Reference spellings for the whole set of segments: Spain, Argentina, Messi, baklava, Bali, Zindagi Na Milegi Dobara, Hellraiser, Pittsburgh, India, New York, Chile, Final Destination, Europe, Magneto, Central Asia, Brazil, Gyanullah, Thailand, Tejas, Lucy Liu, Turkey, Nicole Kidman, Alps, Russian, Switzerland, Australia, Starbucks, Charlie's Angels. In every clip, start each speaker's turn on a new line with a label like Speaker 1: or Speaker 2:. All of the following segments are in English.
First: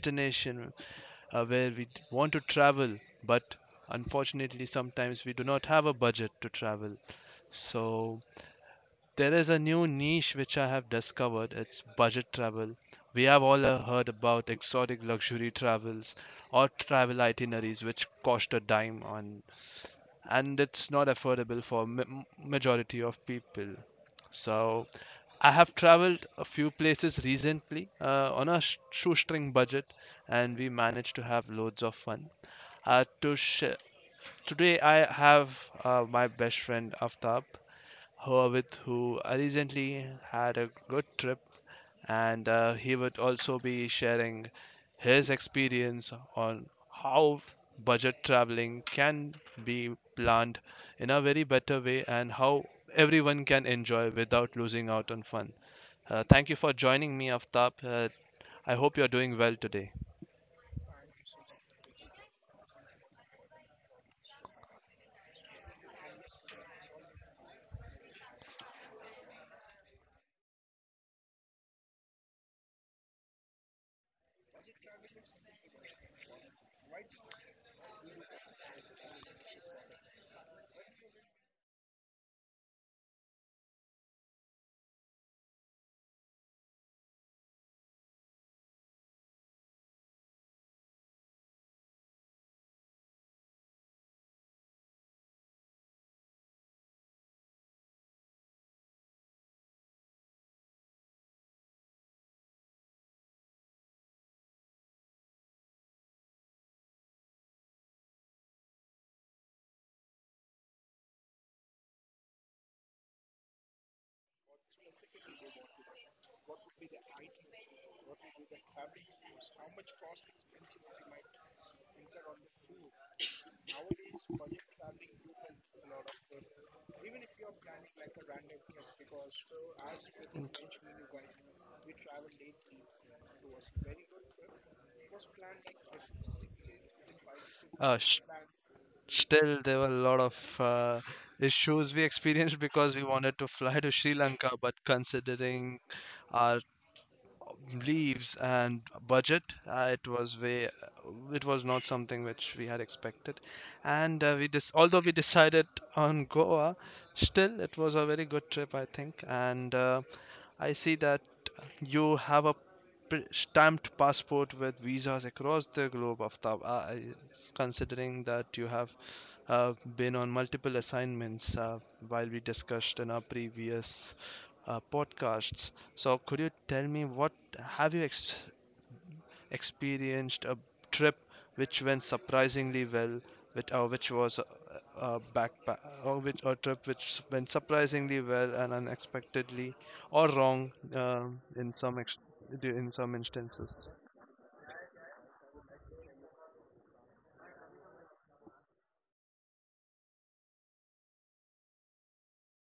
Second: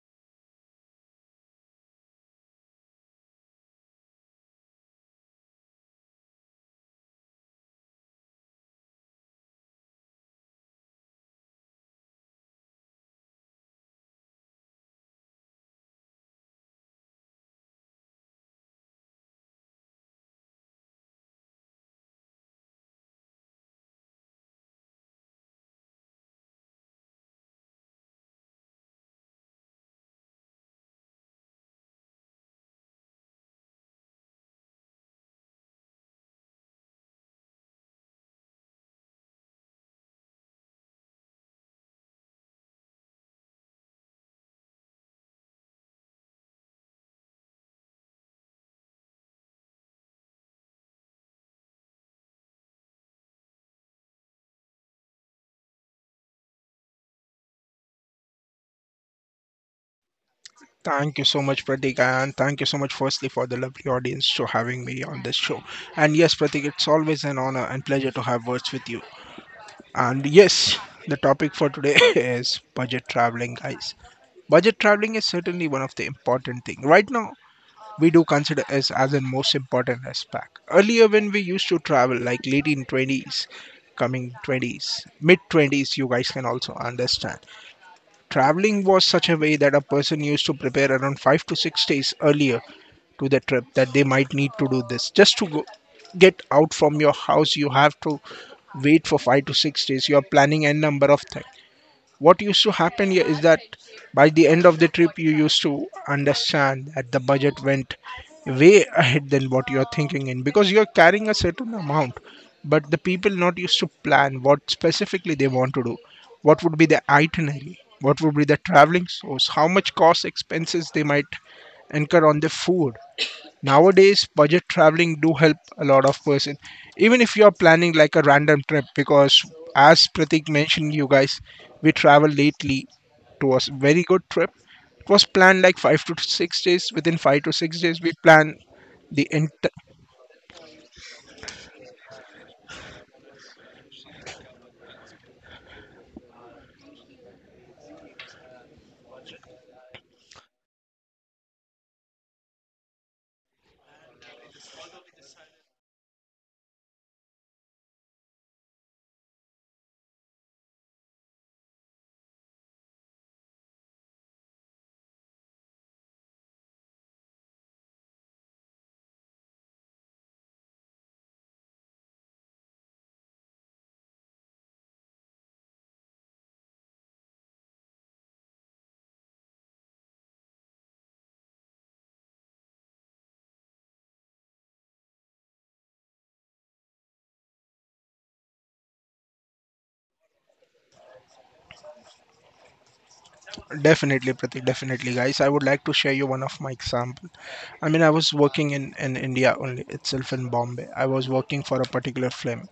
Speaker 1: destination where want to travel, but unfortunately, sometimes we do not have a budget to travel. So, there is a new niche which I have discovered. It's budget travel. We have all heard about exotic luxury travels or travel itineraries which cost a dime on, and it's not affordable for majority of people. So I have traveled a few places recently on a shoestring budget, and we managed to have loads of fun. Uh, to sh- Today I have my best friend Aftab, who I recently had a good trip, and he would also be sharing his experience on how budget traveling can be planned in a very better way and how everyone can enjoy without losing out on fun. Thank you for joining me, Aftab. I hope you're doing well today.
Speaker 2: Thank you so much, Pratik, and thank you so much, firstly, for the lovely audience for having me on this show. And yes, Pratik, it's always an honor and pleasure to have words with you. And yes, the topic for today is budget traveling, guys. Budget traveling is certainly one of the important thing right now, we do consider as the most important aspect. Earlier, when we used to travel, like late in 20s, coming 20s, mid 20s, you guys can also understand. Traveling was such a way that a person used to prepare around 5 to 6 days earlier to the trip that they might need to do this. Just to go, get out from your house, you have to wait for 5 to 6 days. You are planning a number of things, what used to happen here is that by the end of the trip you used to understand that the budget went way ahead than what you're thinking in, because you're carrying a certain amount, but the people not used to plan what specifically they want to do, what would be the itinerary, what would be the traveling source, how much cost expenses they might incur on the food. Nowadays, budget traveling do help a lot of person, even if you are planning like a random trip, because as Pratik mentioned, you guys, we traveled lately to a very good trip. It was planned like 5 to 6 days. Within five to six
Speaker 1: Uh,
Speaker 2: days we plan the
Speaker 1: Still,
Speaker 2: ent-
Speaker 1: there were a lot of issues we experienced because we wanted to fly to Sri Lanka, but considering our leaves and budget, it was not something which we had expected. And we dis although we decided on Goa, still it was a very good trip, I think. And I see that you have a stamped passport with visas across the globe after considering that you have been on multiple assignments while we discussed in our previous podcasts. So could you tell me what have you experienced a trip which went surprisingly well, with, which was a backpack, which, a trip which went surprisingly well and unexpectedly or wrong in some in some instances.
Speaker 2: definitely, Pratik, definitely, guys, I would like to share you one of my example. I mean, I was working in India only itself, in Bombay. I was working for a particular film,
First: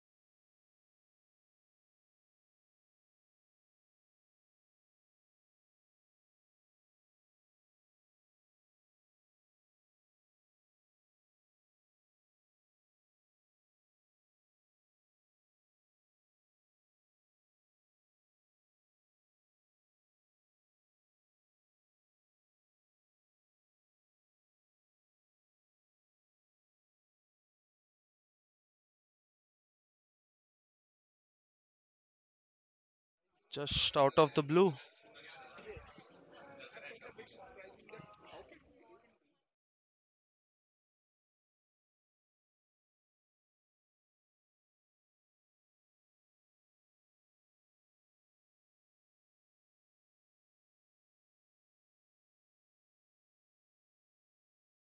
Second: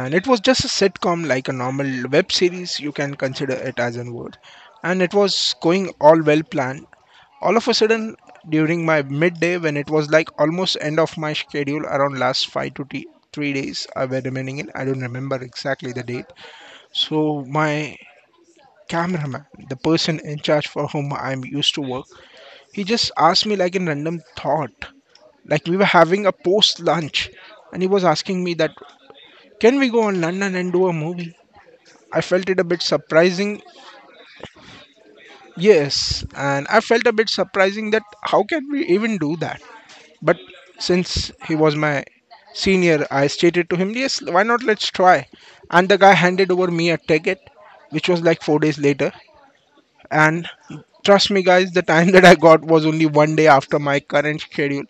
Speaker 2: and it was just a sitcom like a normal web series, you can consider it as in word. And it was going all well planned. All of a sudden, during my midday, when it was like almost end of my schedule, around last 5 to 3 days I were remaining in, I don't remember exactly the date. So my cameraman, the person in charge for whom I'm used to work, he just asked me like a random thought, like we were having a post lunch, and he was asking me that, can we go on London and do a movie? I felt it a bit surprising.
Speaker 1: Just out of the blue.
Speaker 2: Yes, and I felt a bit surprising that how can we even do that? But since he was my senior, I stated to him, yes, why not, let's try. And the guy handed over me a ticket, which was like 4 days later. And trust me, guys, the time that I got was only one day after my current schedule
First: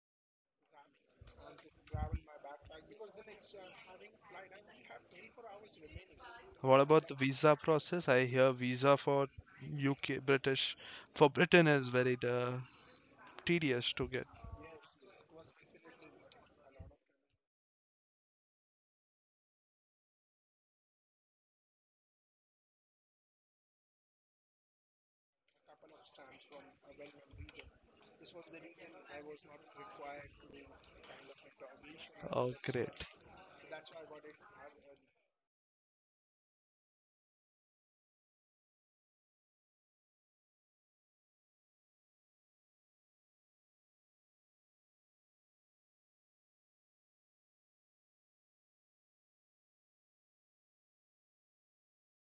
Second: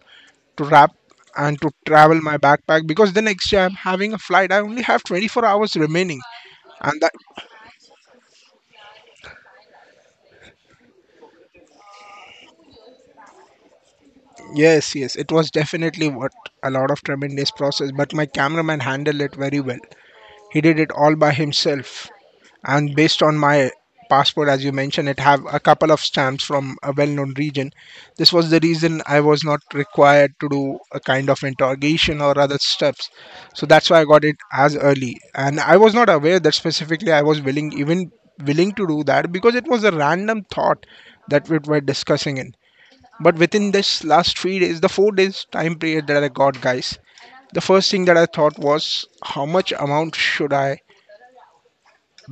Speaker 2: to wrap and to travel my backpack, because the next day I'm having a flight. I only have 24 hours remaining,
Speaker 1: What
Speaker 2: and
Speaker 1: about
Speaker 2: that
Speaker 1: the visa process? I hear visa for UK, British, for Britain is very tedious to get.
Speaker 2: yes, yes, it was definitely what a lot of tremendous process, but my cameraman handled it very well. He did it all by himself. And based on my passport, as you mentioned, it have a couple of stamps from a well-known region. This was the reason I was not required to do a kind of interrogation or
Speaker 1: Oh,
Speaker 2: other
Speaker 1: great.
Speaker 2: steps. So that's why I got it as early. And I was not aware that specifically I was willing, even willing to do that, because it was a random thought that we were discussing in. But within this last 3 days, the 4 days time period that I got, guys, the first thing that I thought was how much amount should I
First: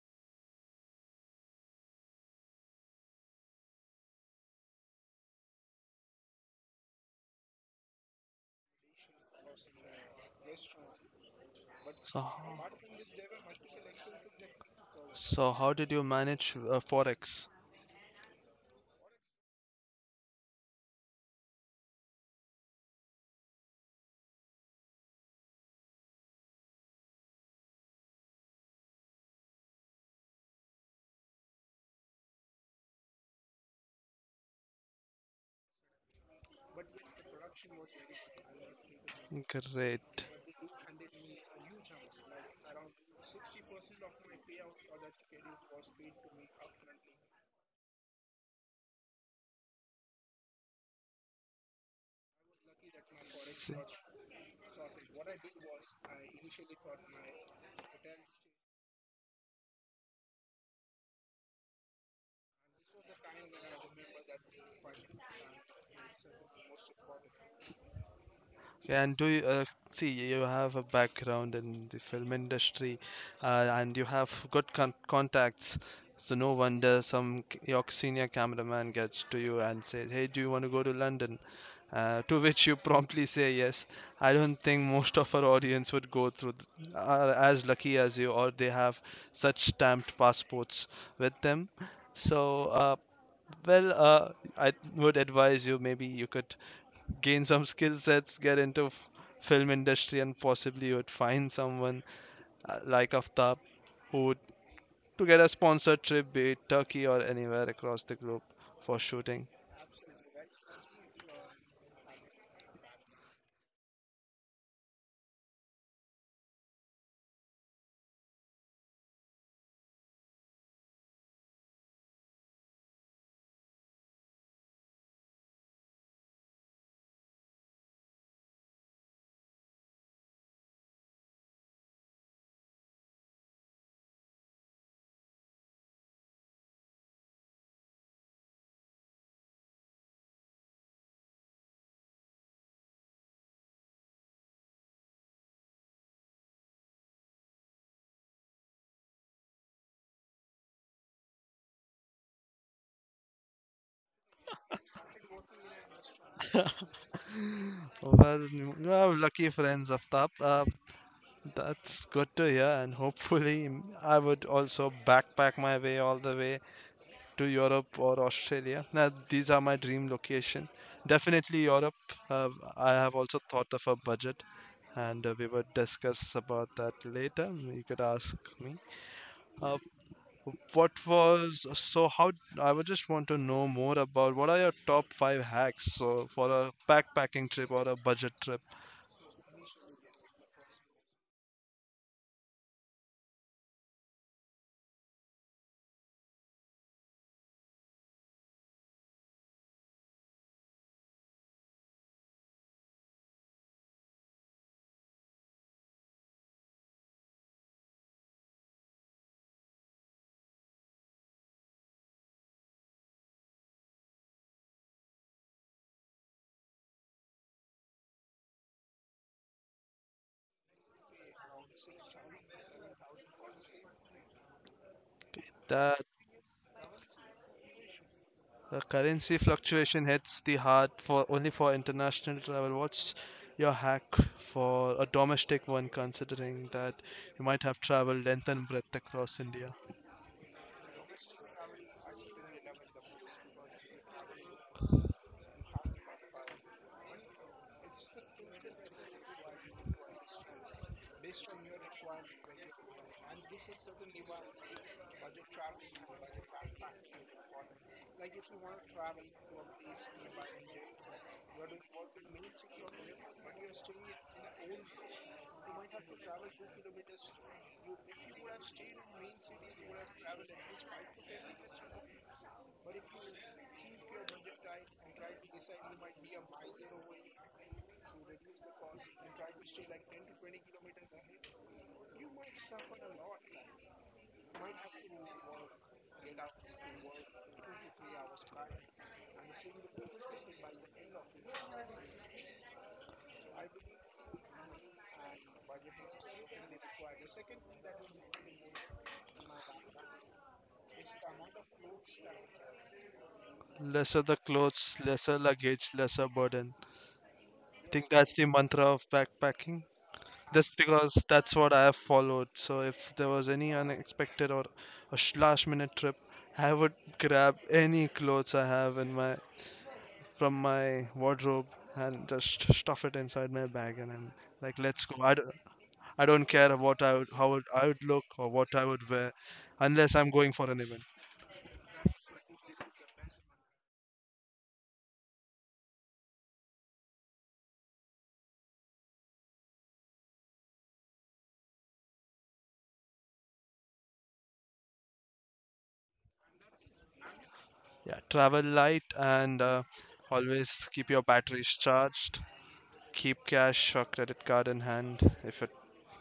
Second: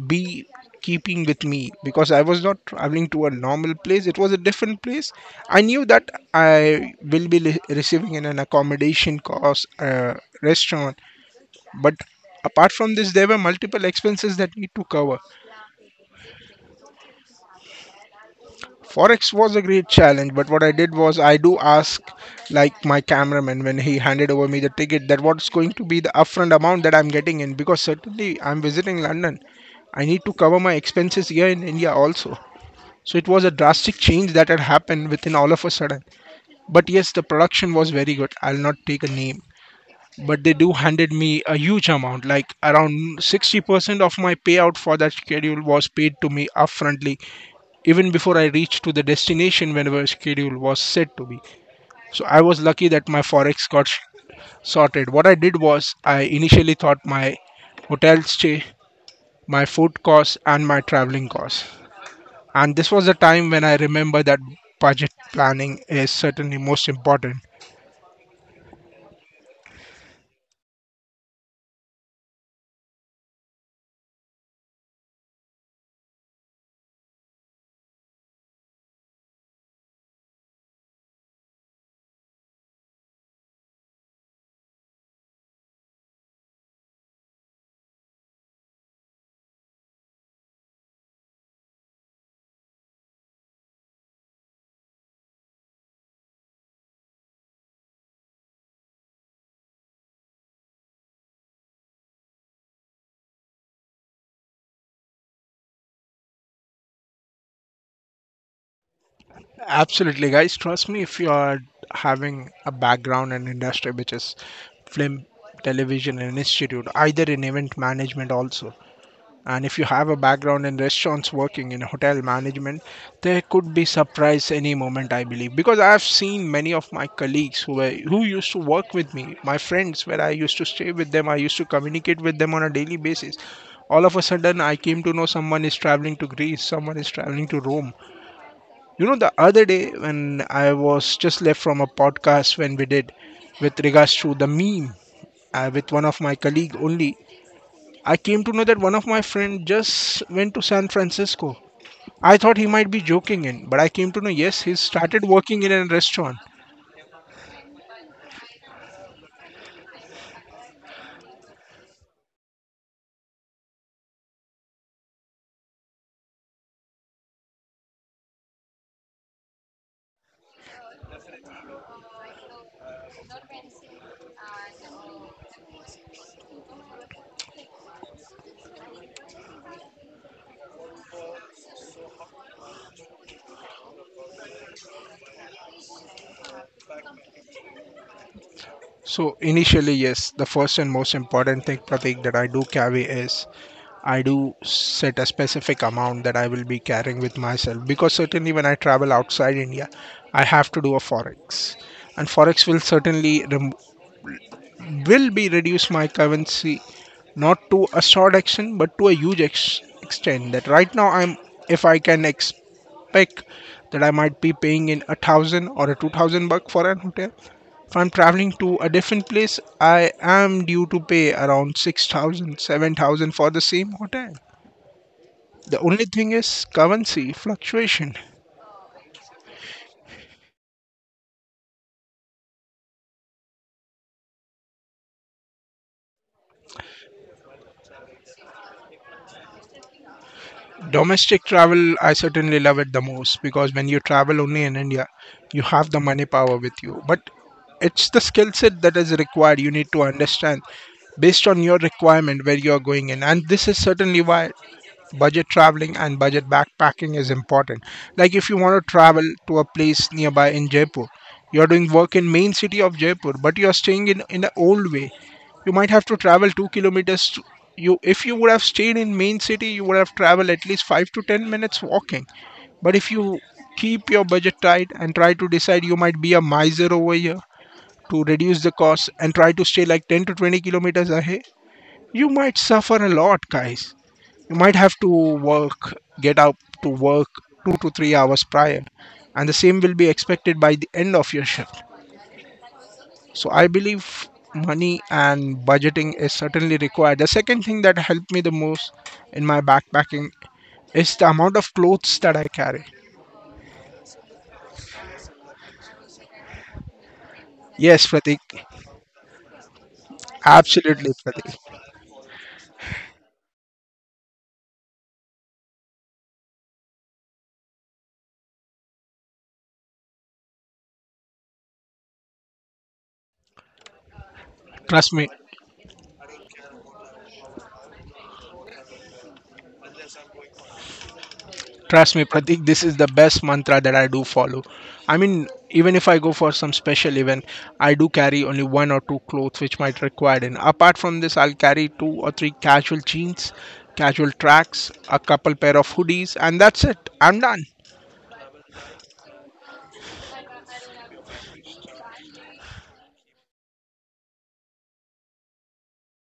Speaker 2: be keeping with me, because I was not traveling to a normal place, it was a different place. I knew that I will be receiving in an accommodation cost, restaurant, but
Speaker 1: So,
Speaker 2: apart from this, there were multiple expenses that need to cover.
Speaker 1: so how did you manage Forex?
Speaker 2: Forex was a great challenge, but what I did was I do ask, like my cameraman when he handed over me the ticket, that what's going to be the upfront amount that I'm getting in, because certainly I'm visiting London. I need to cover my expenses here in India also. So it was a drastic change that had happened within all of a sudden. But yes, the production was very good. I'll not take a name,
Speaker 1: Great.
Speaker 2: but they do handed me a huge amount like around 60% of my payout for that schedule was paid to me upfrontly, even before I reached to the destination, whenever schedule was set to be. So I was lucky that my forex
Speaker 1: S-
Speaker 2: got sorted. What I did was I initially thought my hotel stay, my food costs, and my traveling costs, and this was the time when I remember that budget planning is certainly most important.
Speaker 1: Okay, and do you see you have a background in the film industry, and you have good contacts, so no wonder some your senior cameraman gets to you and says, "Hey, do you want to go to London?" To which you promptly say yes. I don't think most of our audience would are as lucky as you, or they have such stamped passports with them. So, uh, well, uh, I would advise you maybe you could gain some skill sets, get into film industry, and possibly you would find someone like Aftab who would to get a sponsored trip, be it Turkey or anywhere across the globe for shooting.
Speaker 2: Absolutely, guys. Trust me, if you are having a background in industry which is film, television, and institute, either in event management also, and if you have a background in restaurants working in hotel management, there could be surprise any moment, I believe, because I have seen many of my colleagues who used to work with me, my friends, where I used to stay with them, I used to communicate with them on a daily basis. All of a sudden I came to know someone is traveling to Greece, someone is traveling to Rome. You know, the other day when I was just left from a podcast when we did with regards to the meme, with one of my colleague only, I came to know that one of my friend just went to San Francisco. I thought he might be joking in, but I came to know yes, he started working in a restaurant.
Speaker 1: Well, you have lucky friends, Aftab. That's good to hear, and hopefully, I would also backpack my way all the way to Europe or Australia. Now, these are my dream location. Definitely Europe. Uh, I have also thought of a budget, and we will discuss about that later. You could ask me. Uh, what was so? How I would just want to know more about what are your top five hacks so for a backpacking trip or a budget trip.
Speaker 2: So initially, yes, the first and most important thing, Pratik, that I do carry is I do set a specific amount that I will be carrying with myself, because certainly when I travel outside India, I have to do a forex, and forex will certainly will be reduce my currency not to a short action but to a huge extent. That right now I'm, if I can expect that I might be paying in a thousand or a 2,000 buck for an hotel. If I'm traveling to a different place, I am due to pay around 6,000, 7,000 for the same hotel, the
Speaker 1: That
Speaker 2: only thing is currency fluctuation.
Speaker 1: the currency fluctuation hits the heart for only for international travel. What's your hack for a domestic one, considering that you might have traveled length and breadth across India?
Speaker 2: Domestic travel, I certainly love it the most, because when you travel only in India, you have the money power with you. But it's the skill set that is required. You need to understand based on your requirement where you are going in. And this is certainly why budget traveling and budget backpacking is important. Like if you want to travel to a place nearby in Jaipur, you're doing work in main city of Jaipur, but you're staying in the old way. You might have to travel 2 kilometers. To, you if you would have stayed in main city, you would have traveled at least 5 to 10 minutes walking. But if you keep your budget tight and try to decide, you might be a miser over here to reduce the cost and try to stay like 10 to 20 kilometers ahead. You might suffer a lot, guys. You might have to work, get up to work 2 to 3 hours prior, and the same will be expected by the end of your shift. So I believe money and budgeting is certainly required. The second thing that helped me the most in my backpacking is the amount of clothes that I carry.
Speaker 1: Lesser the clothes, lesser luggage, lesser burden. I
Speaker 2: Yes,
Speaker 1: think that's
Speaker 2: Pratik.
Speaker 1: the mantra of backpacking. Just
Speaker 2: Absolutely,
Speaker 1: because that's
Speaker 2: Pratik.
Speaker 1: what I have followed. So if there was any unexpected or a last minute trip, I would grab any clothes I have in my from my wardrobe and just stuff it inside my bag and I'm like, let's
Speaker 2: Trust
Speaker 1: go.
Speaker 2: me,
Speaker 1: I don't care what I would, how would, I would look or what I would wear, unless I'm going for an event.
Speaker 2: Trust me, Pratik, this is the best mantra that I do follow. I mean, even if I go for some special event, I do carry only one or two clothes which might require. And apart from this, I'll carry two or three casual jeans, casual tracks, a couple pair of hoodies, and that's it. I'm done.
Speaker 1: Yeah, travel light and always keep your batteries charged. Keep cash or credit card in hand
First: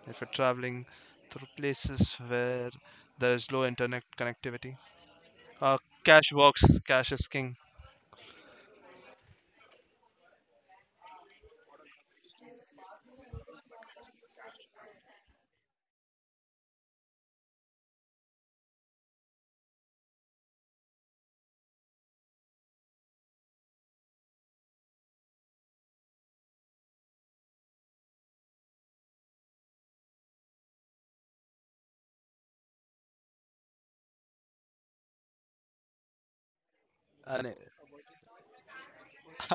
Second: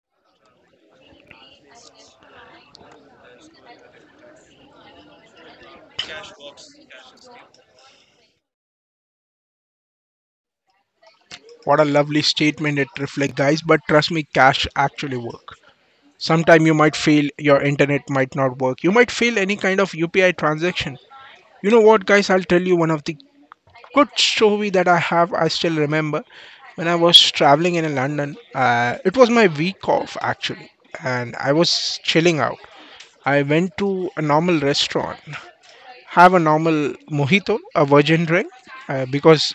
Speaker 1: if you're traveling through places where there is low internet connectivity. Uh, Cash works, cash is king.
Speaker 2: What a lovely statement it reflects, guys. But trust me, cash actually work. Sometime you might fail, your internet might not work. You might fail any kind of UPI transaction. You know what, guys? I'll tell you one of the good story that I have, I still remember when I was traveling in London. It was my week off actually, and I was chilling out. I went to a normal restaurant, have a normal
Speaker 1: And
Speaker 2: mojito, a virgin drink, because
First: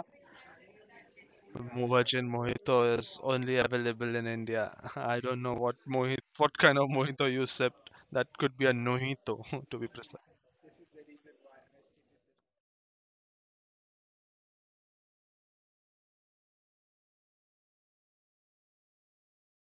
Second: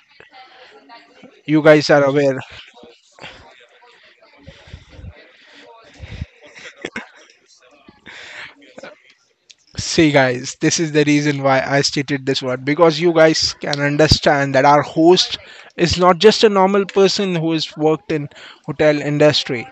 Speaker 2: you guys are
Speaker 1: Mubajin
Speaker 2: aware.
Speaker 1: Mojito is only available in India. I don't know what mojito, what kind of mojito you sipped. That could be a nojito, to be
Speaker 2: See,
Speaker 1: precise.
Speaker 2: guys, this is the reason why I stated this word, because you guys can understand that our host is not just a normal person who has worked in hotel industry.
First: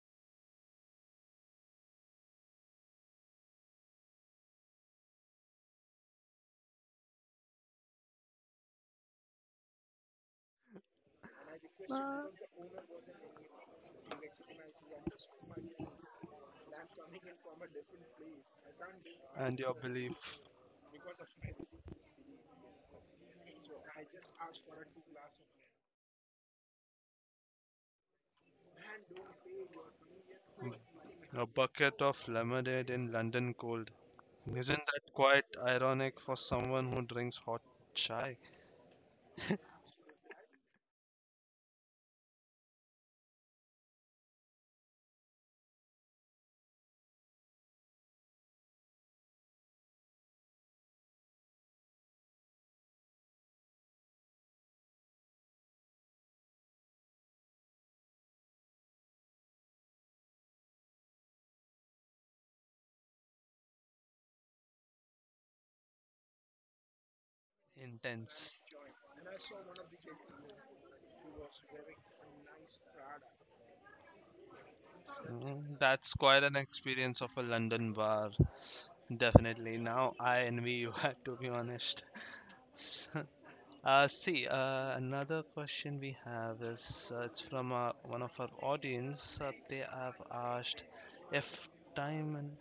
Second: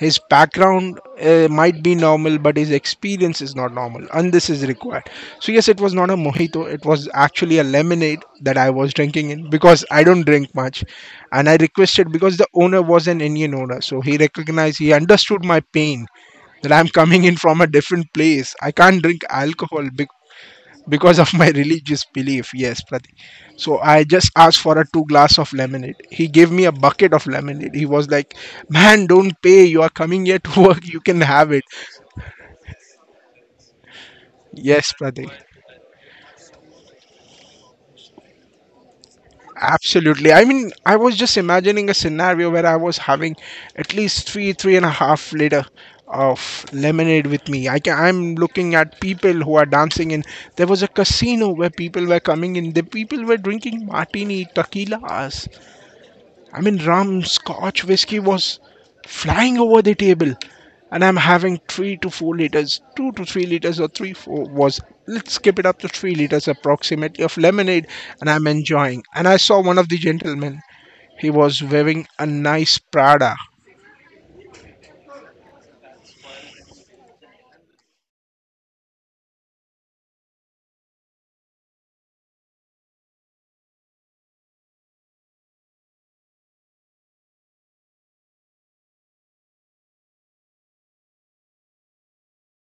Speaker 2: His background might be normal, but his experience is not normal, and this is required. So, yes, it was not a mojito, it was actually a lemonade that I was drinking in because I don't drink much. And I requested because the owner was an Indian owner, so he recognized, he understood my pain that I'm coming in from a different place. I can't drink
Speaker 1: And your
Speaker 2: alcohol
Speaker 1: belief,
Speaker 2: because of my religious belief, yes Pratik. So I just asked for a two glass of lemonade. He gave me a bucket of lemonade. He was like, man, don't pay, you are coming here to work, you can
Speaker 1: a
Speaker 2: have it.
Speaker 1: bucket of lemonade in London cold. Isn't
Speaker 2: Yes,
Speaker 1: that
Speaker 2: Pratik.
Speaker 1: quite ironic for someone who drinks hot chai?
Speaker 2: Absolutely, I mean I was just imagining a scenario where I was having at least three and a half liter of lemonade with me. I can, I'm looking at people who are dancing in, there was a casino where people were coming in, the people were drinking martini tequilas. I mean, rum scotch whiskey was flying over the table, and I'm having 3 to 4 liters, 2 to 3 liters, or 3 4 was. Let's skip it up to 3 liters approximately of lemonade, and I'm
Speaker 1: Intense.
Speaker 2: enjoying. And I saw one of the gentlemen. He was wearing a nice Prada.
Speaker 1: That's quite an experience of a London bar. Definitely. Now I envy you, to be honest. S- See, another question we have is it's from one of our audience. They have asked if time and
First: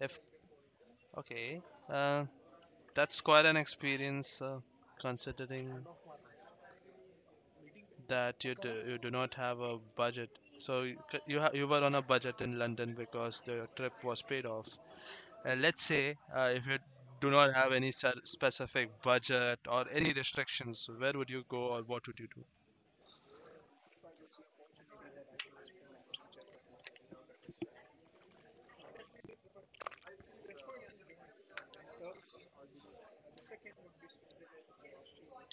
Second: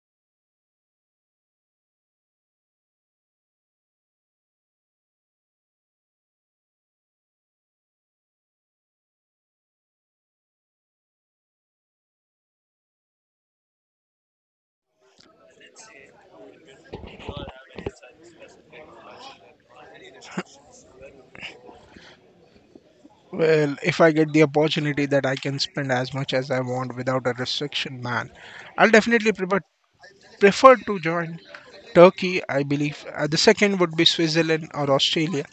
Speaker 1: if okay, uh, that's quite an experience considering that you do not have a budget. So you c- you, ha- you were on a budget in London because the trip was paid off. And let's say if you do not have any specific budget or any restrictions, where would you go or what would you do?
Speaker 2: Well, if I get the opportunity that I can spend as much as I want without a restriction, man, I'll definitely prefer to join Turkey. I believe the second would be Switzerland or Australia.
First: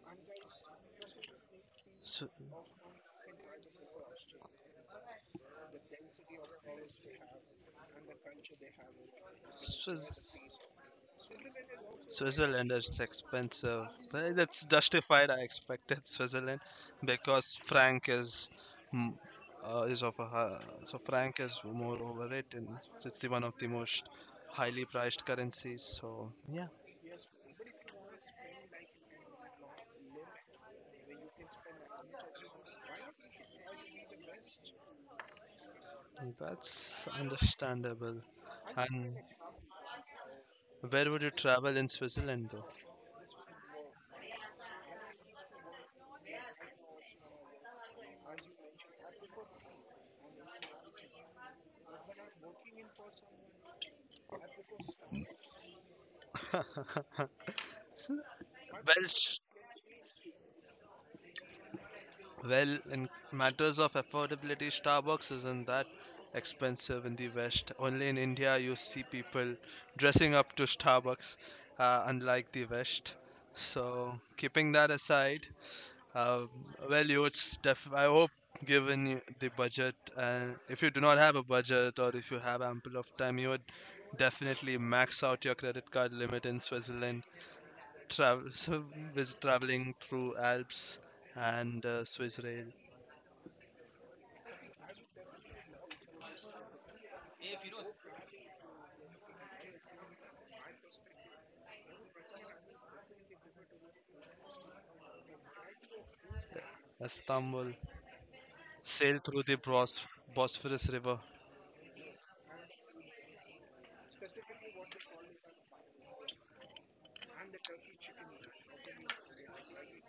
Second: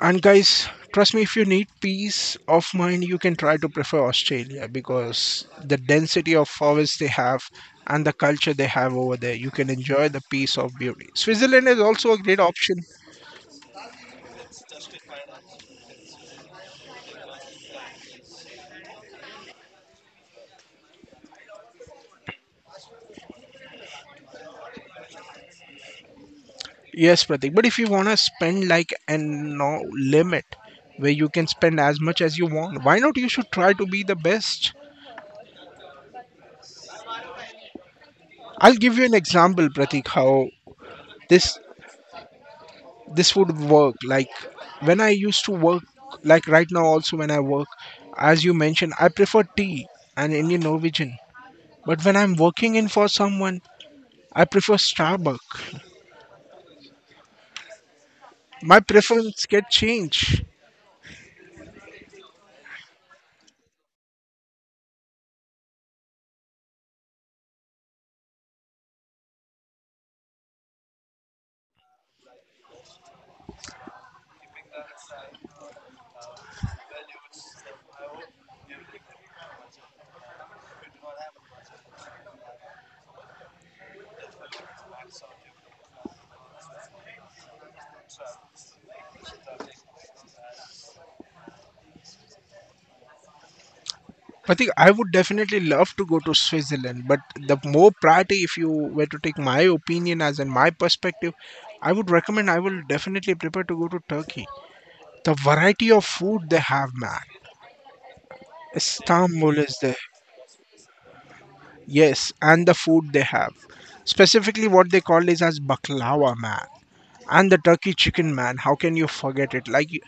Speaker 2: And guys, trust me, if you need
Speaker 1: So,
Speaker 2: peace of mind, you can try to prefer Australia because the density of forests they have and the culture they have over there, you can
Speaker 1: so
Speaker 2: enjoy the peace
Speaker 1: s-
Speaker 2: of beauty. Switzerland is also a great
Speaker 1: Switzerland
Speaker 2: option.
Speaker 1: is expensive. Well, that's justified. I expected Switzerland because franc is mm, is of a hi- so franc is more overrated. It's the one of the most highly priced currencies. So yeah,
Speaker 2: Yes, Pratik. But if you want to spend like an no limit, where you can spend as much as you want, why not you should try to be the best?
Speaker 1: that's understandable.
Speaker 2: I'll give you an
Speaker 1: And
Speaker 2: example, Pratik, how
Speaker 1: where would you
Speaker 2: this
Speaker 1: travel in Switzerland though?
Speaker 2: this would work. Like, when I used to work, like right now also, when I work, as you mentioned, I prefer tea and Indian Norwegian, but when I'm working in for someone, I prefer Starbucks.
Speaker 1: So,
Speaker 2: My
Speaker 1: well, sh-
Speaker 2: preference get changed.
Speaker 1: Well, in matters of affordability, Starbucks isn't that expensive in the West. Only in India you see people dressing up to Starbucks, unlike the West. So, keeping that aside, uh, well, you would I hope, given you the budget, and if you do not have a budget or if you have ample of time, you would definitely max out your credit card limit in Switzerland. Travel, so, visit traveling through Alps and Swiss
Speaker 2: I think I would definitely love to go to Switzerland, but the more priority, if you were to take my opinion as in my perspective, I would recommend, I will definitely prefer to go to Turkey. The variety of food they have, man.
Speaker 1: Istanbul, sail through the
Speaker 2: Istanbul is there.
Speaker 1: Bosphorus River.
Speaker 2: Yes, and the food they have. Specifically, what they call is as baklava, man. And the turkey chicken, man. How can you forget it? Like, you-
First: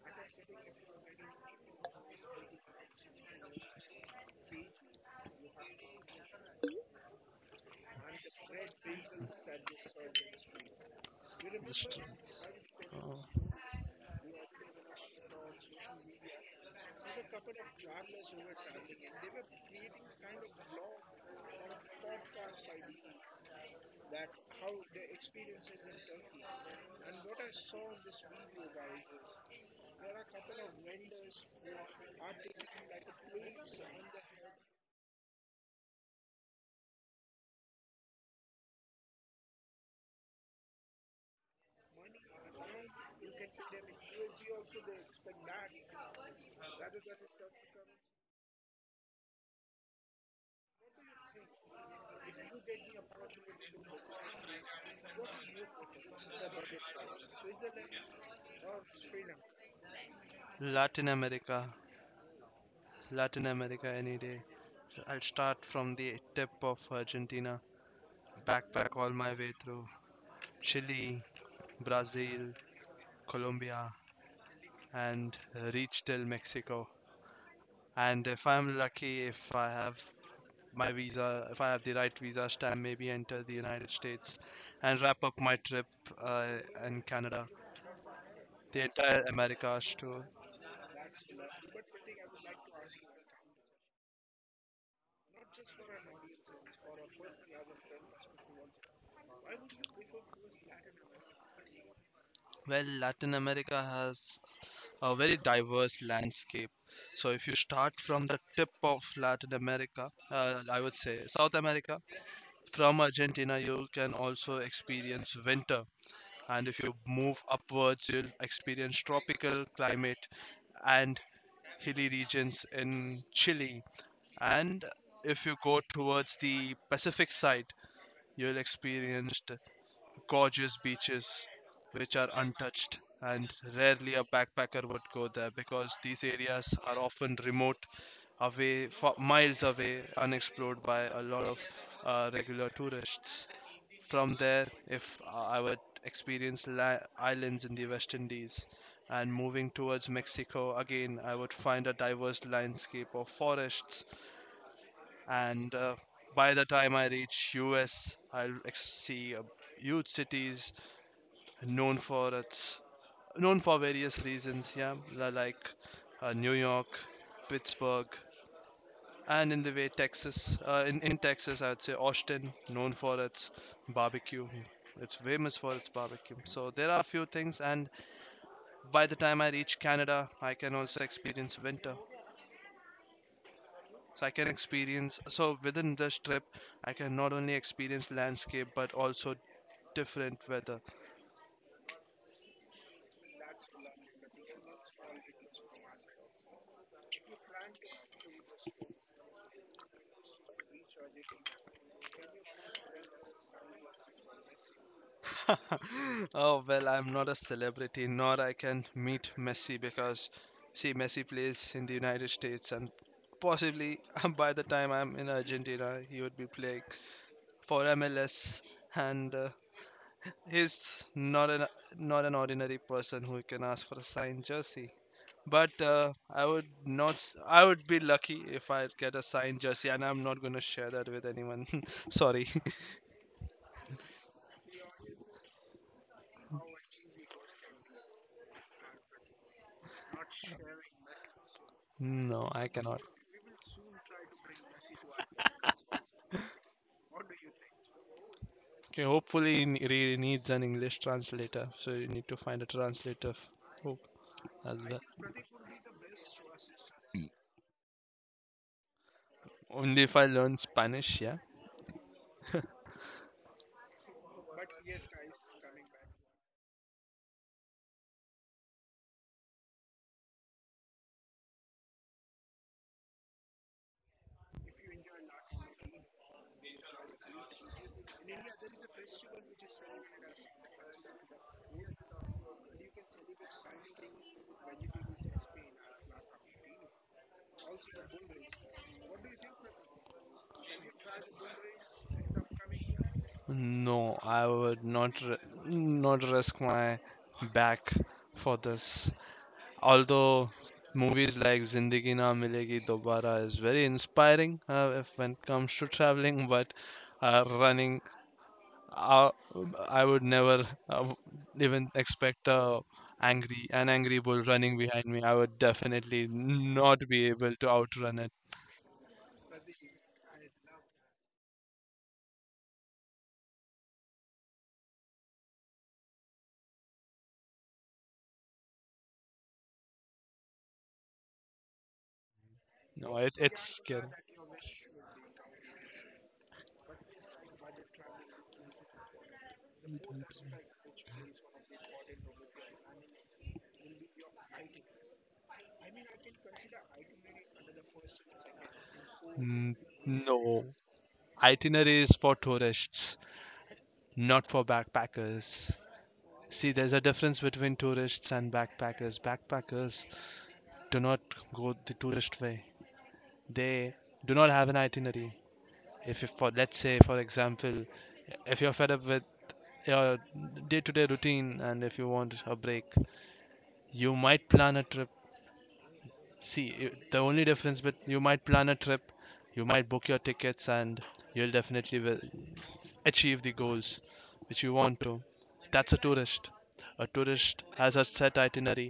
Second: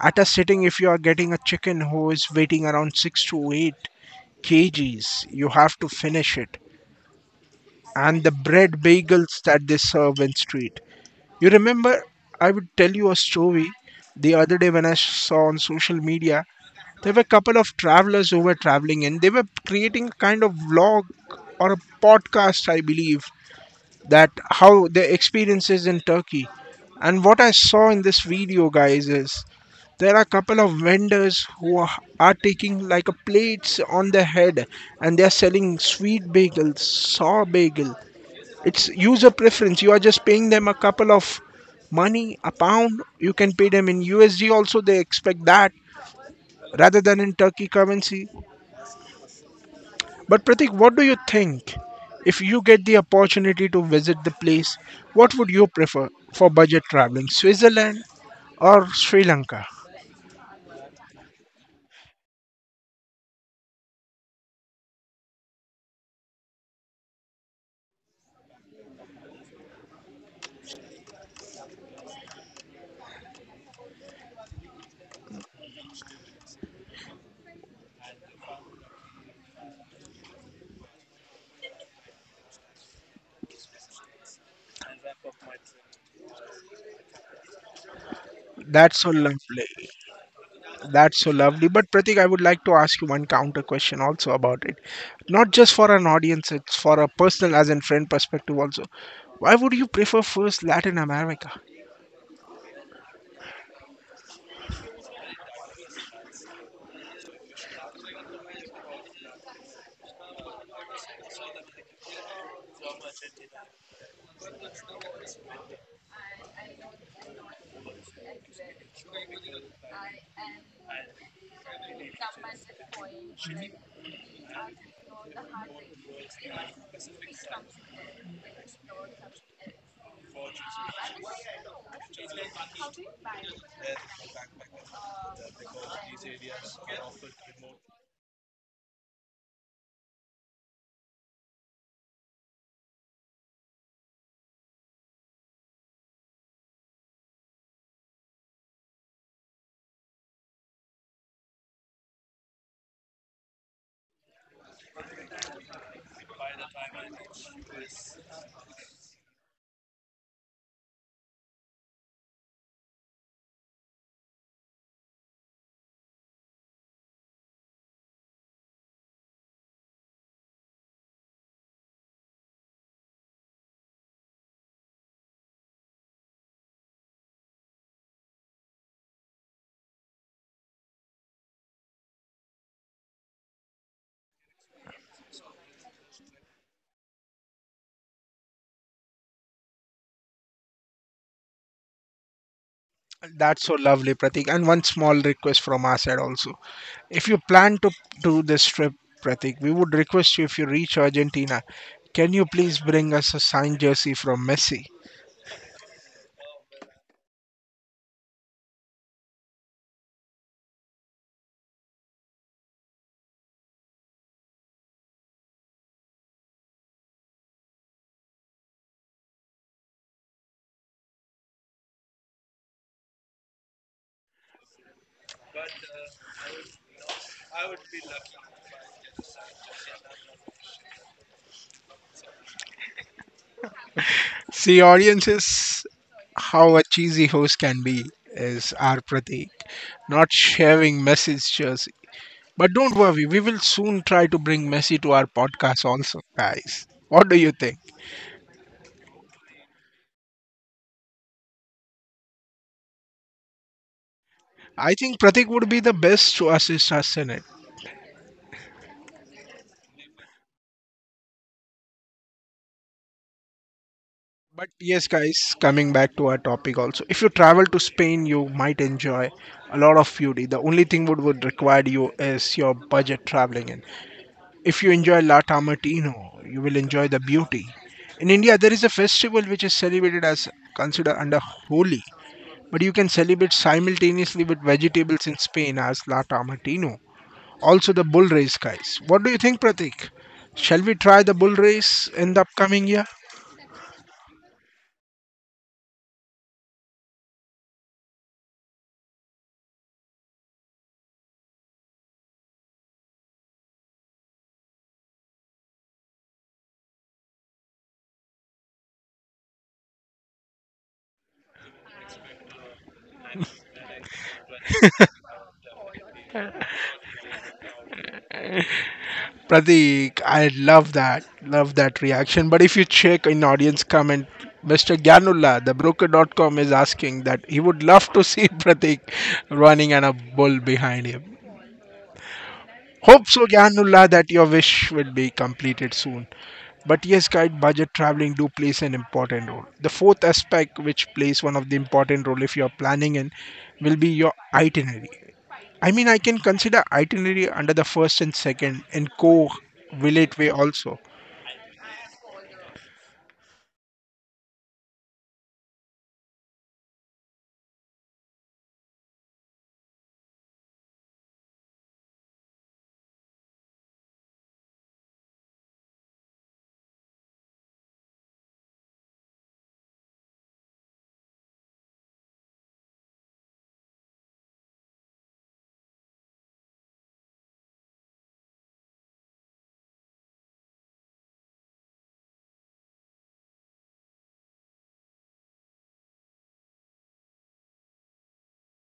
Speaker 2: at a sitting, if you are getting a chicken who is weighing around 6 to 8 kgs, you have to finish it. And the bread bagels that they serve in street. You
Speaker 1: The
Speaker 2: remember,
Speaker 1: streets.
Speaker 2: I would tell you a
Speaker 1: Oh.
Speaker 2: story the other day when I saw on social media. There were a couple of travelers who were traveling and they were creating a kind of vlog or a podcast, I believe, that how their experiences in Turkey. And what I saw in this video, guys, is there are a couple of vendors who are taking like a plates on their head and they are selling sweet bagel, sour bagel. It's user preference. You are just paying them a couple of money, a pound. You can pay them in USD also. They expect that rather than in Turkey currency. But Pratik, what do you think? If you get the opportunity to visit the place, what would you prefer for budget traveling? Switzerland or Sri Lanka?
Speaker 1: Latin America, Latin America any day. I'll start from the tip of Argentina, backpack all my way through Chile, Brazil, Colombia, and reach till Mexico. And if I'm lucky, if I have my visa, if I have the right visa stamp, maybe enter the United States and wrap up my trip uh, in Canada. The
Speaker 2: That's so
Speaker 1: entire
Speaker 2: lovely.
Speaker 1: Americas tour.
Speaker 2: That's so lovely. But Pratik, I would like to ask you one counter question also about it. Not just for an audience, it's for a personal as in friend perspective also. Why would you prefer first Latin America?
Speaker 1: Well, Latin America has a very diverse landscape. So, if you start from the tip of Latin America, I would say South America, from Argentina, you can also experience winter. And if you move upwards, you'll experience tropical climate and hilly regions in Chile. And if you go towards the Pacific side, you'll experience gorgeous beaches which are untouched and rarely a backpacker would go there because these areas are often remote away miles away unexplored by a lot of regular tourists. From there if I would experience islands in the West Indies, and moving towards Mexico again I would find a diverse landscape of forests, and by the time I reach US I'll see huge cities known for its known for various reasons. Yeah, like New York, Pittsburgh, and in the way Texas. In Texas, I'd say Austin, known for its barbecue. It's famous for its barbecue. So there are a few things, and by the time I reach Canada, I can also experience winter. So I can experience. So within this trip, I can not only experience landscape but also different weather.
Speaker 2: That's so lovely, Pratik. And one small request from our side also. If you plan to do this trip, Pratik, we would request you, if you reach Argentina, can you please bring us a signed jersey from Messi?
Speaker 1: Oh well, I'm not a celebrity, nor I can meet Messi because, see, Messi plays in the United States, and possibly by the time I'm in Argentina, he would be playing for MLS, and he's not an not an ordinary person who can ask for a signed jersey. But I would be lucky if I get a signed jersey, and I'm not going to share that with anyone. Sorry,
Speaker 2: See, audiences, how a cheesy host can be is our Pratik, not sharing Messi's jersey.
Speaker 1: no, I
Speaker 2: But don't
Speaker 1: cannot.
Speaker 2: worry, we will soon try to bring Messi to our podcast also, guys. What do you think?
Speaker 1: Okay, hopefully it really needs an English translator, so you need to find a translator. Hope as
Speaker 2: I
Speaker 1: well.
Speaker 2: think Pratik would be the best to assist us in it.
Speaker 1: Only if I learn Spanish, yeah.
Speaker 2: But yes, guys, coming back to our topic also, if you travel to Spain, you might enjoy a lot of foodie. The only thing would require you is your budget traveling in. If you enjoy La Tamartino, you will enjoy the beauty. In India, there is a festival which is celebrated as considered under Holi, but you can celebrate simultaneously with vegetables in Spain as La Tamartino. Also, the bull race, guys. What do you think, Pratik? Shall we try the bull race in the upcoming year?
Speaker 1: No, I would not not risk my back for this. Although movies like Zindagi Na Milegi Dobara is very inspiring if when it comes to traveling, but uh, running I, I would never even expect a angry an angry bull running behind me. I would definitely not be able to outrun it.
Speaker 2: Pratik, I love that. Love that reaction. But if you check in audience comment, Mr. Gyanullah, the broker.com is asking that he would love to see Pratik running and a bull behind him.
Speaker 1: No,
Speaker 2: Hope
Speaker 1: it,
Speaker 2: so,
Speaker 1: It's scary.
Speaker 2: Gyanullah, that your wish will be completed soon. But yes, guide budget traveling do plays an important role. The fourth aspect, which plays one of the important role if you are planning in, will be your itinerary. I mean, I can consider itinerary under the first and second and
Speaker 1: N-
Speaker 2: co-relate way
Speaker 1: No,
Speaker 2: also.
Speaker 1: itinerary is for tourists, not for backpackers. See, there's a difference between tourists and backpackers. Backpackers do not go the tourist way. They do not have an itinerary. If you, for let's say, for example, if you're fed up with your day-to-day routine and if you want a break, you might plan a trip. See I- the only difference but You might plan a trip, you might book your tickets, and you'll definitely will achieve the goals which you want to. That's a tourist. A tourist has a set itinerary,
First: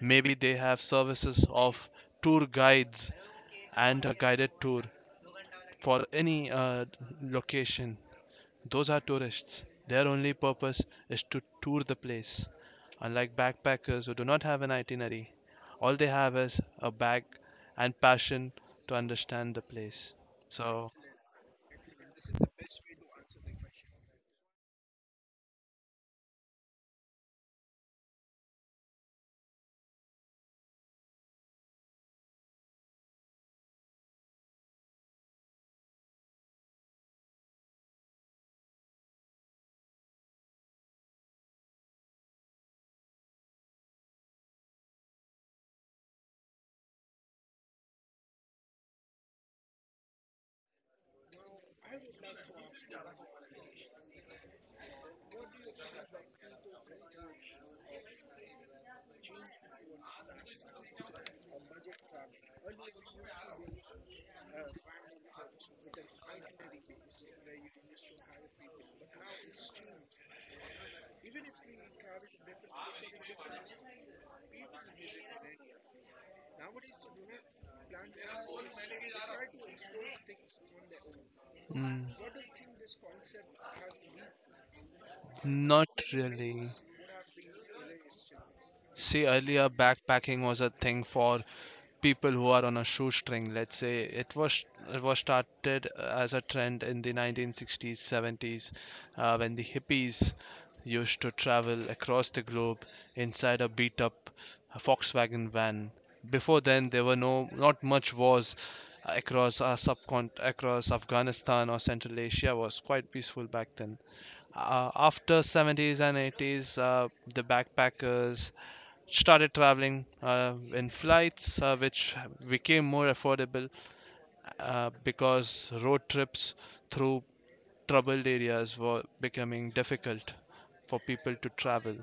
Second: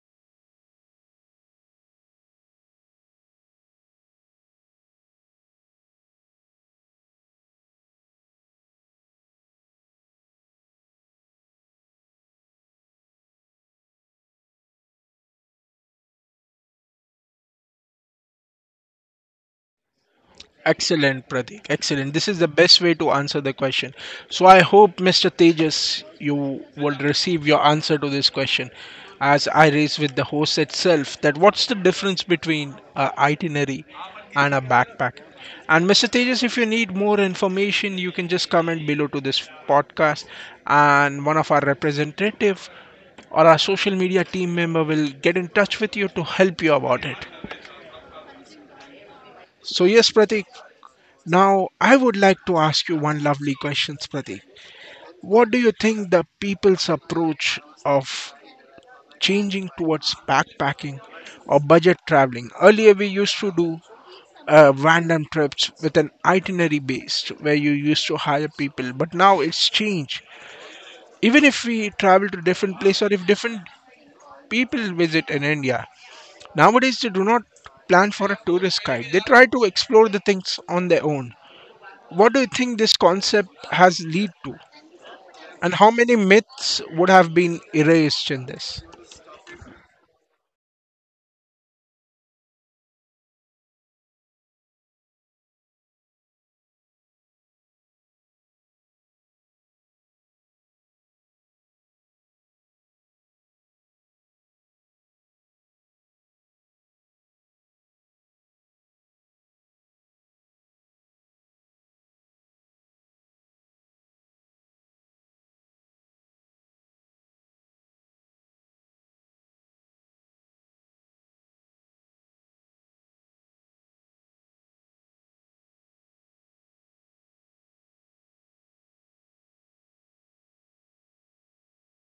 Speaker 1: maybe they have services of tour guides and a guided tour for any location. Those are tourists. Their only purpose is to tour the place. Unlike backpackers who do not have an itinerary, all they have is a bag and passion to understand the place. So,
Speaker 2: Excellent, Pratik. Excellent. This is the best way to answer the question. So I hope, Mr. Tejas, you will receive your answer to this question, as I raised with the host itself that what's the difference between a itinerary and a backpack. And Mr. Tejas, if you need more information, you can just comment below to this podcast, and one of our representative or our social media team member will get in touch with you to help you about it. So yes, Pratik, now, I would like to ask you one lovely question, Pratik. What do you think the people's approach of changing towards backpacking or budget traveling? Earlier, we used to do random trips with an itinerary based where you used to hire people, but now it's changed. Even if we travel to different place or if different people visit in India, nowadays they do not plan for a tourist guide. They try to explore the things on their own.
Speaker 1: mm,
Speaker 2: What do you think this concept has lead to? And
Speaker 1: not
Speaker 2: how many
Speaker 1: really.
Speaker 2: myths would have been erased in this?
Speaker 1: See, earlier backpacking was a thing for people who are on a shoestring. Let's say it was started as a trend in the 1960s, 70s, when the hippies used to travel across the globe inside a beat-up Volkswagen van. Before then, there were not much wars across our subcon across Afghanistan or Central Asia was quite peaceful back then. After 70s and 80s, the backpackers started traveling in flights, which became more affordable because road trips through troubled areas were becoming difficult for people to travel.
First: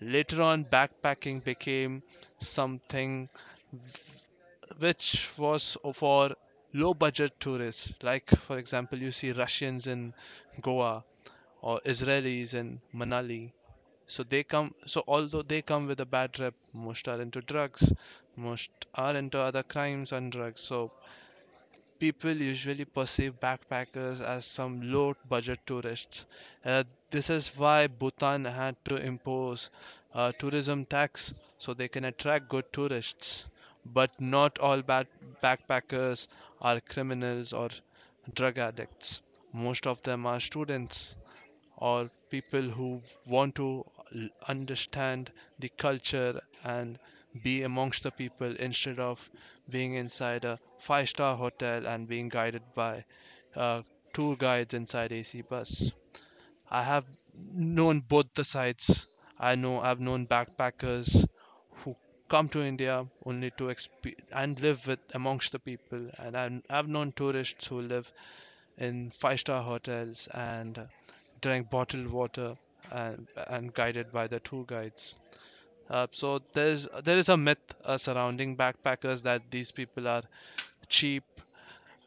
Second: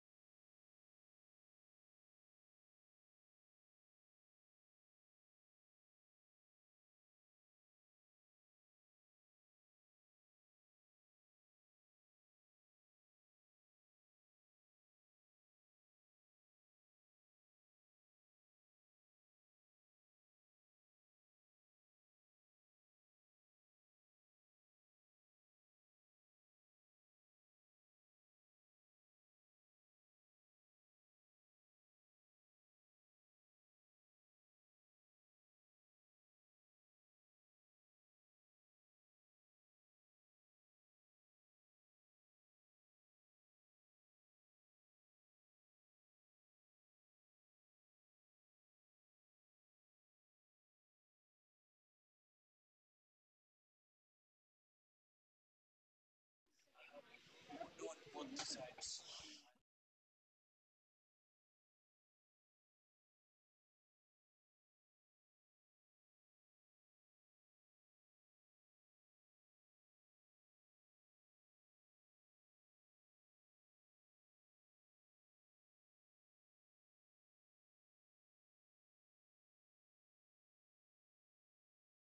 Speaker 1: Later on, backpacking became something which was for low budget tourists. Like, for example, you see Russians in Goa or Israelis in Manali. So they come, so although they come with a bad rep, most are into drugs, most are into other crimes and drugs. So people usually perceive backpackers as some low budget tourists. Uh, this is why Bhutan had to impose a tourism tax so they can attract good tourists. But not all bad backpackers are criminals or drug addicts. Most of them are students or people who want to understand the culture and be amongst the people instead of being inside a five-star hotel and being guided by uh, tour guides inside AC bus. I have known both the sides. I've known backpackers who come to India only to exp- and live with amongst the people, and I've known tourists who live in five-star hotels and drink bottled water and, guided by the tour guides. So there is a myth surrounding backpackers that these people are cheap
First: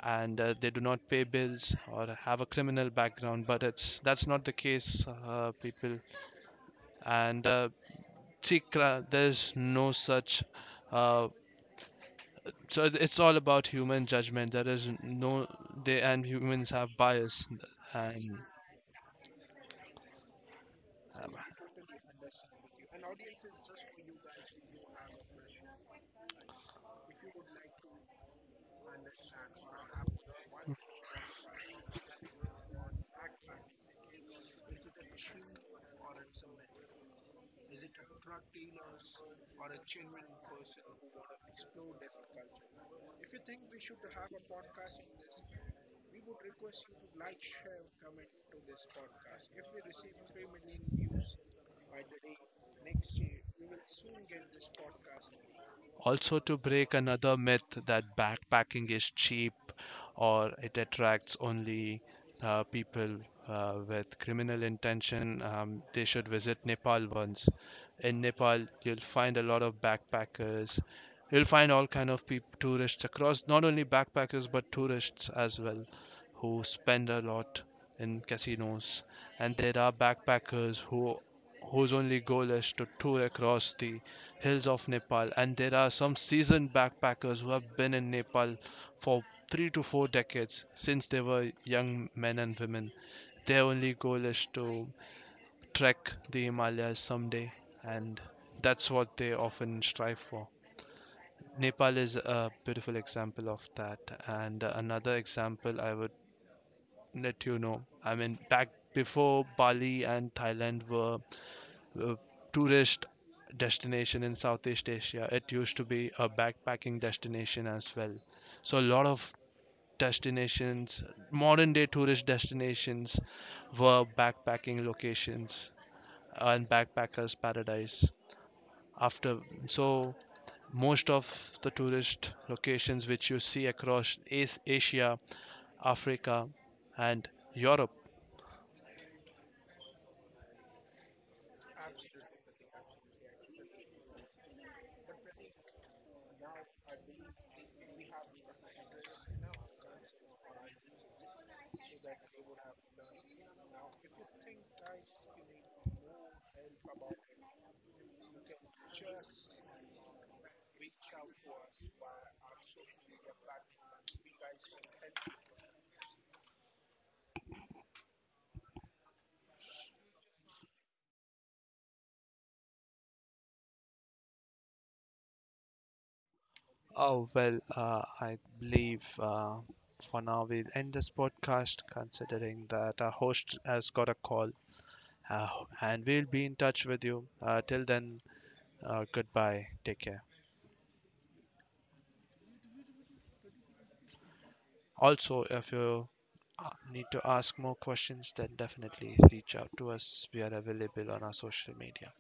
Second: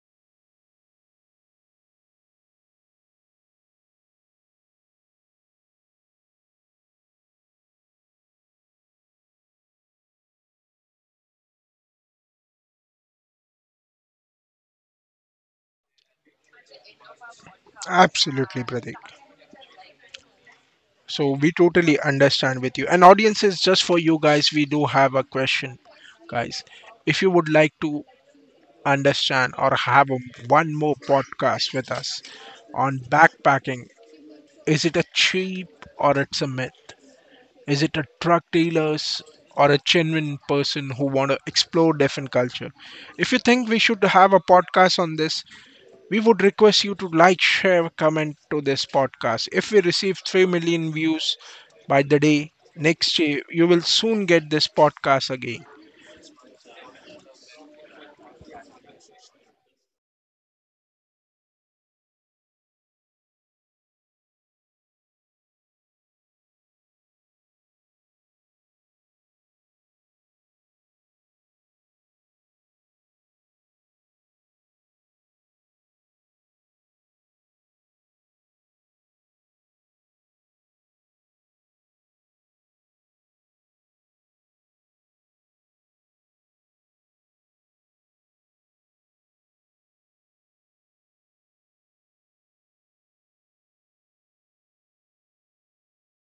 Speaker 1: and they do not pay bills or have a criminal background, but it's that's not the case. People and see cra- There's no such uh, it's all about human judgment. There is no— they— and humans have bias and.
Speaker 2: Absolutely, Pratik. So we totally understand with you. And audiences, just for you guys, we do have a question, guys. If you would like to understand or have a, one more podcast with us on backpacking, is it a cheap or it's a myth? Is it a truck dealers or a genuine person who want to explore different culture? If you think we should have a podcast on this, we would request you to like, share, comment to this podcast. If we receive 3 million views by the day next year, you will soon get this podcast again.
Speaker 1: Also, to break another myth that backpacking is cheap or it attracts only people with criminal intention, they should visit Nepal once. In Nepal, you'll find a lot of backpackers. You'll find all kind of peop tourists across, not only backpackers but tourists as well, who spend a lot in casinos. And there are backpackers whose only goal is to tour across the hills of Nepal. And there are some seasoned backpackers who have been in Nepal for 3 to 4 decades since they were young men and women. Their only goal is to trek the Himalayas someday, and that's what they often strive for. Nepal is a beautiful example of that, and another example I would let you know. I mean, back before Bali and Thailand were uh, tourist destination in Southeast Asia. It used to be a backpacking destination as well. So a lot of destinations, modern day tourist destinations, were backpacking locations and backpackers paradise. After so Most of the tourist locations which you see across Asia, Africa, and Europe. Oh, well, I believe for now we'll end this podcast considering that our host has got a call, uh, and we'll be in touch with you. Till then, goodbye. Take care. Also, if you need to ask more questions, then definitely reach out to us. We are available on our social media.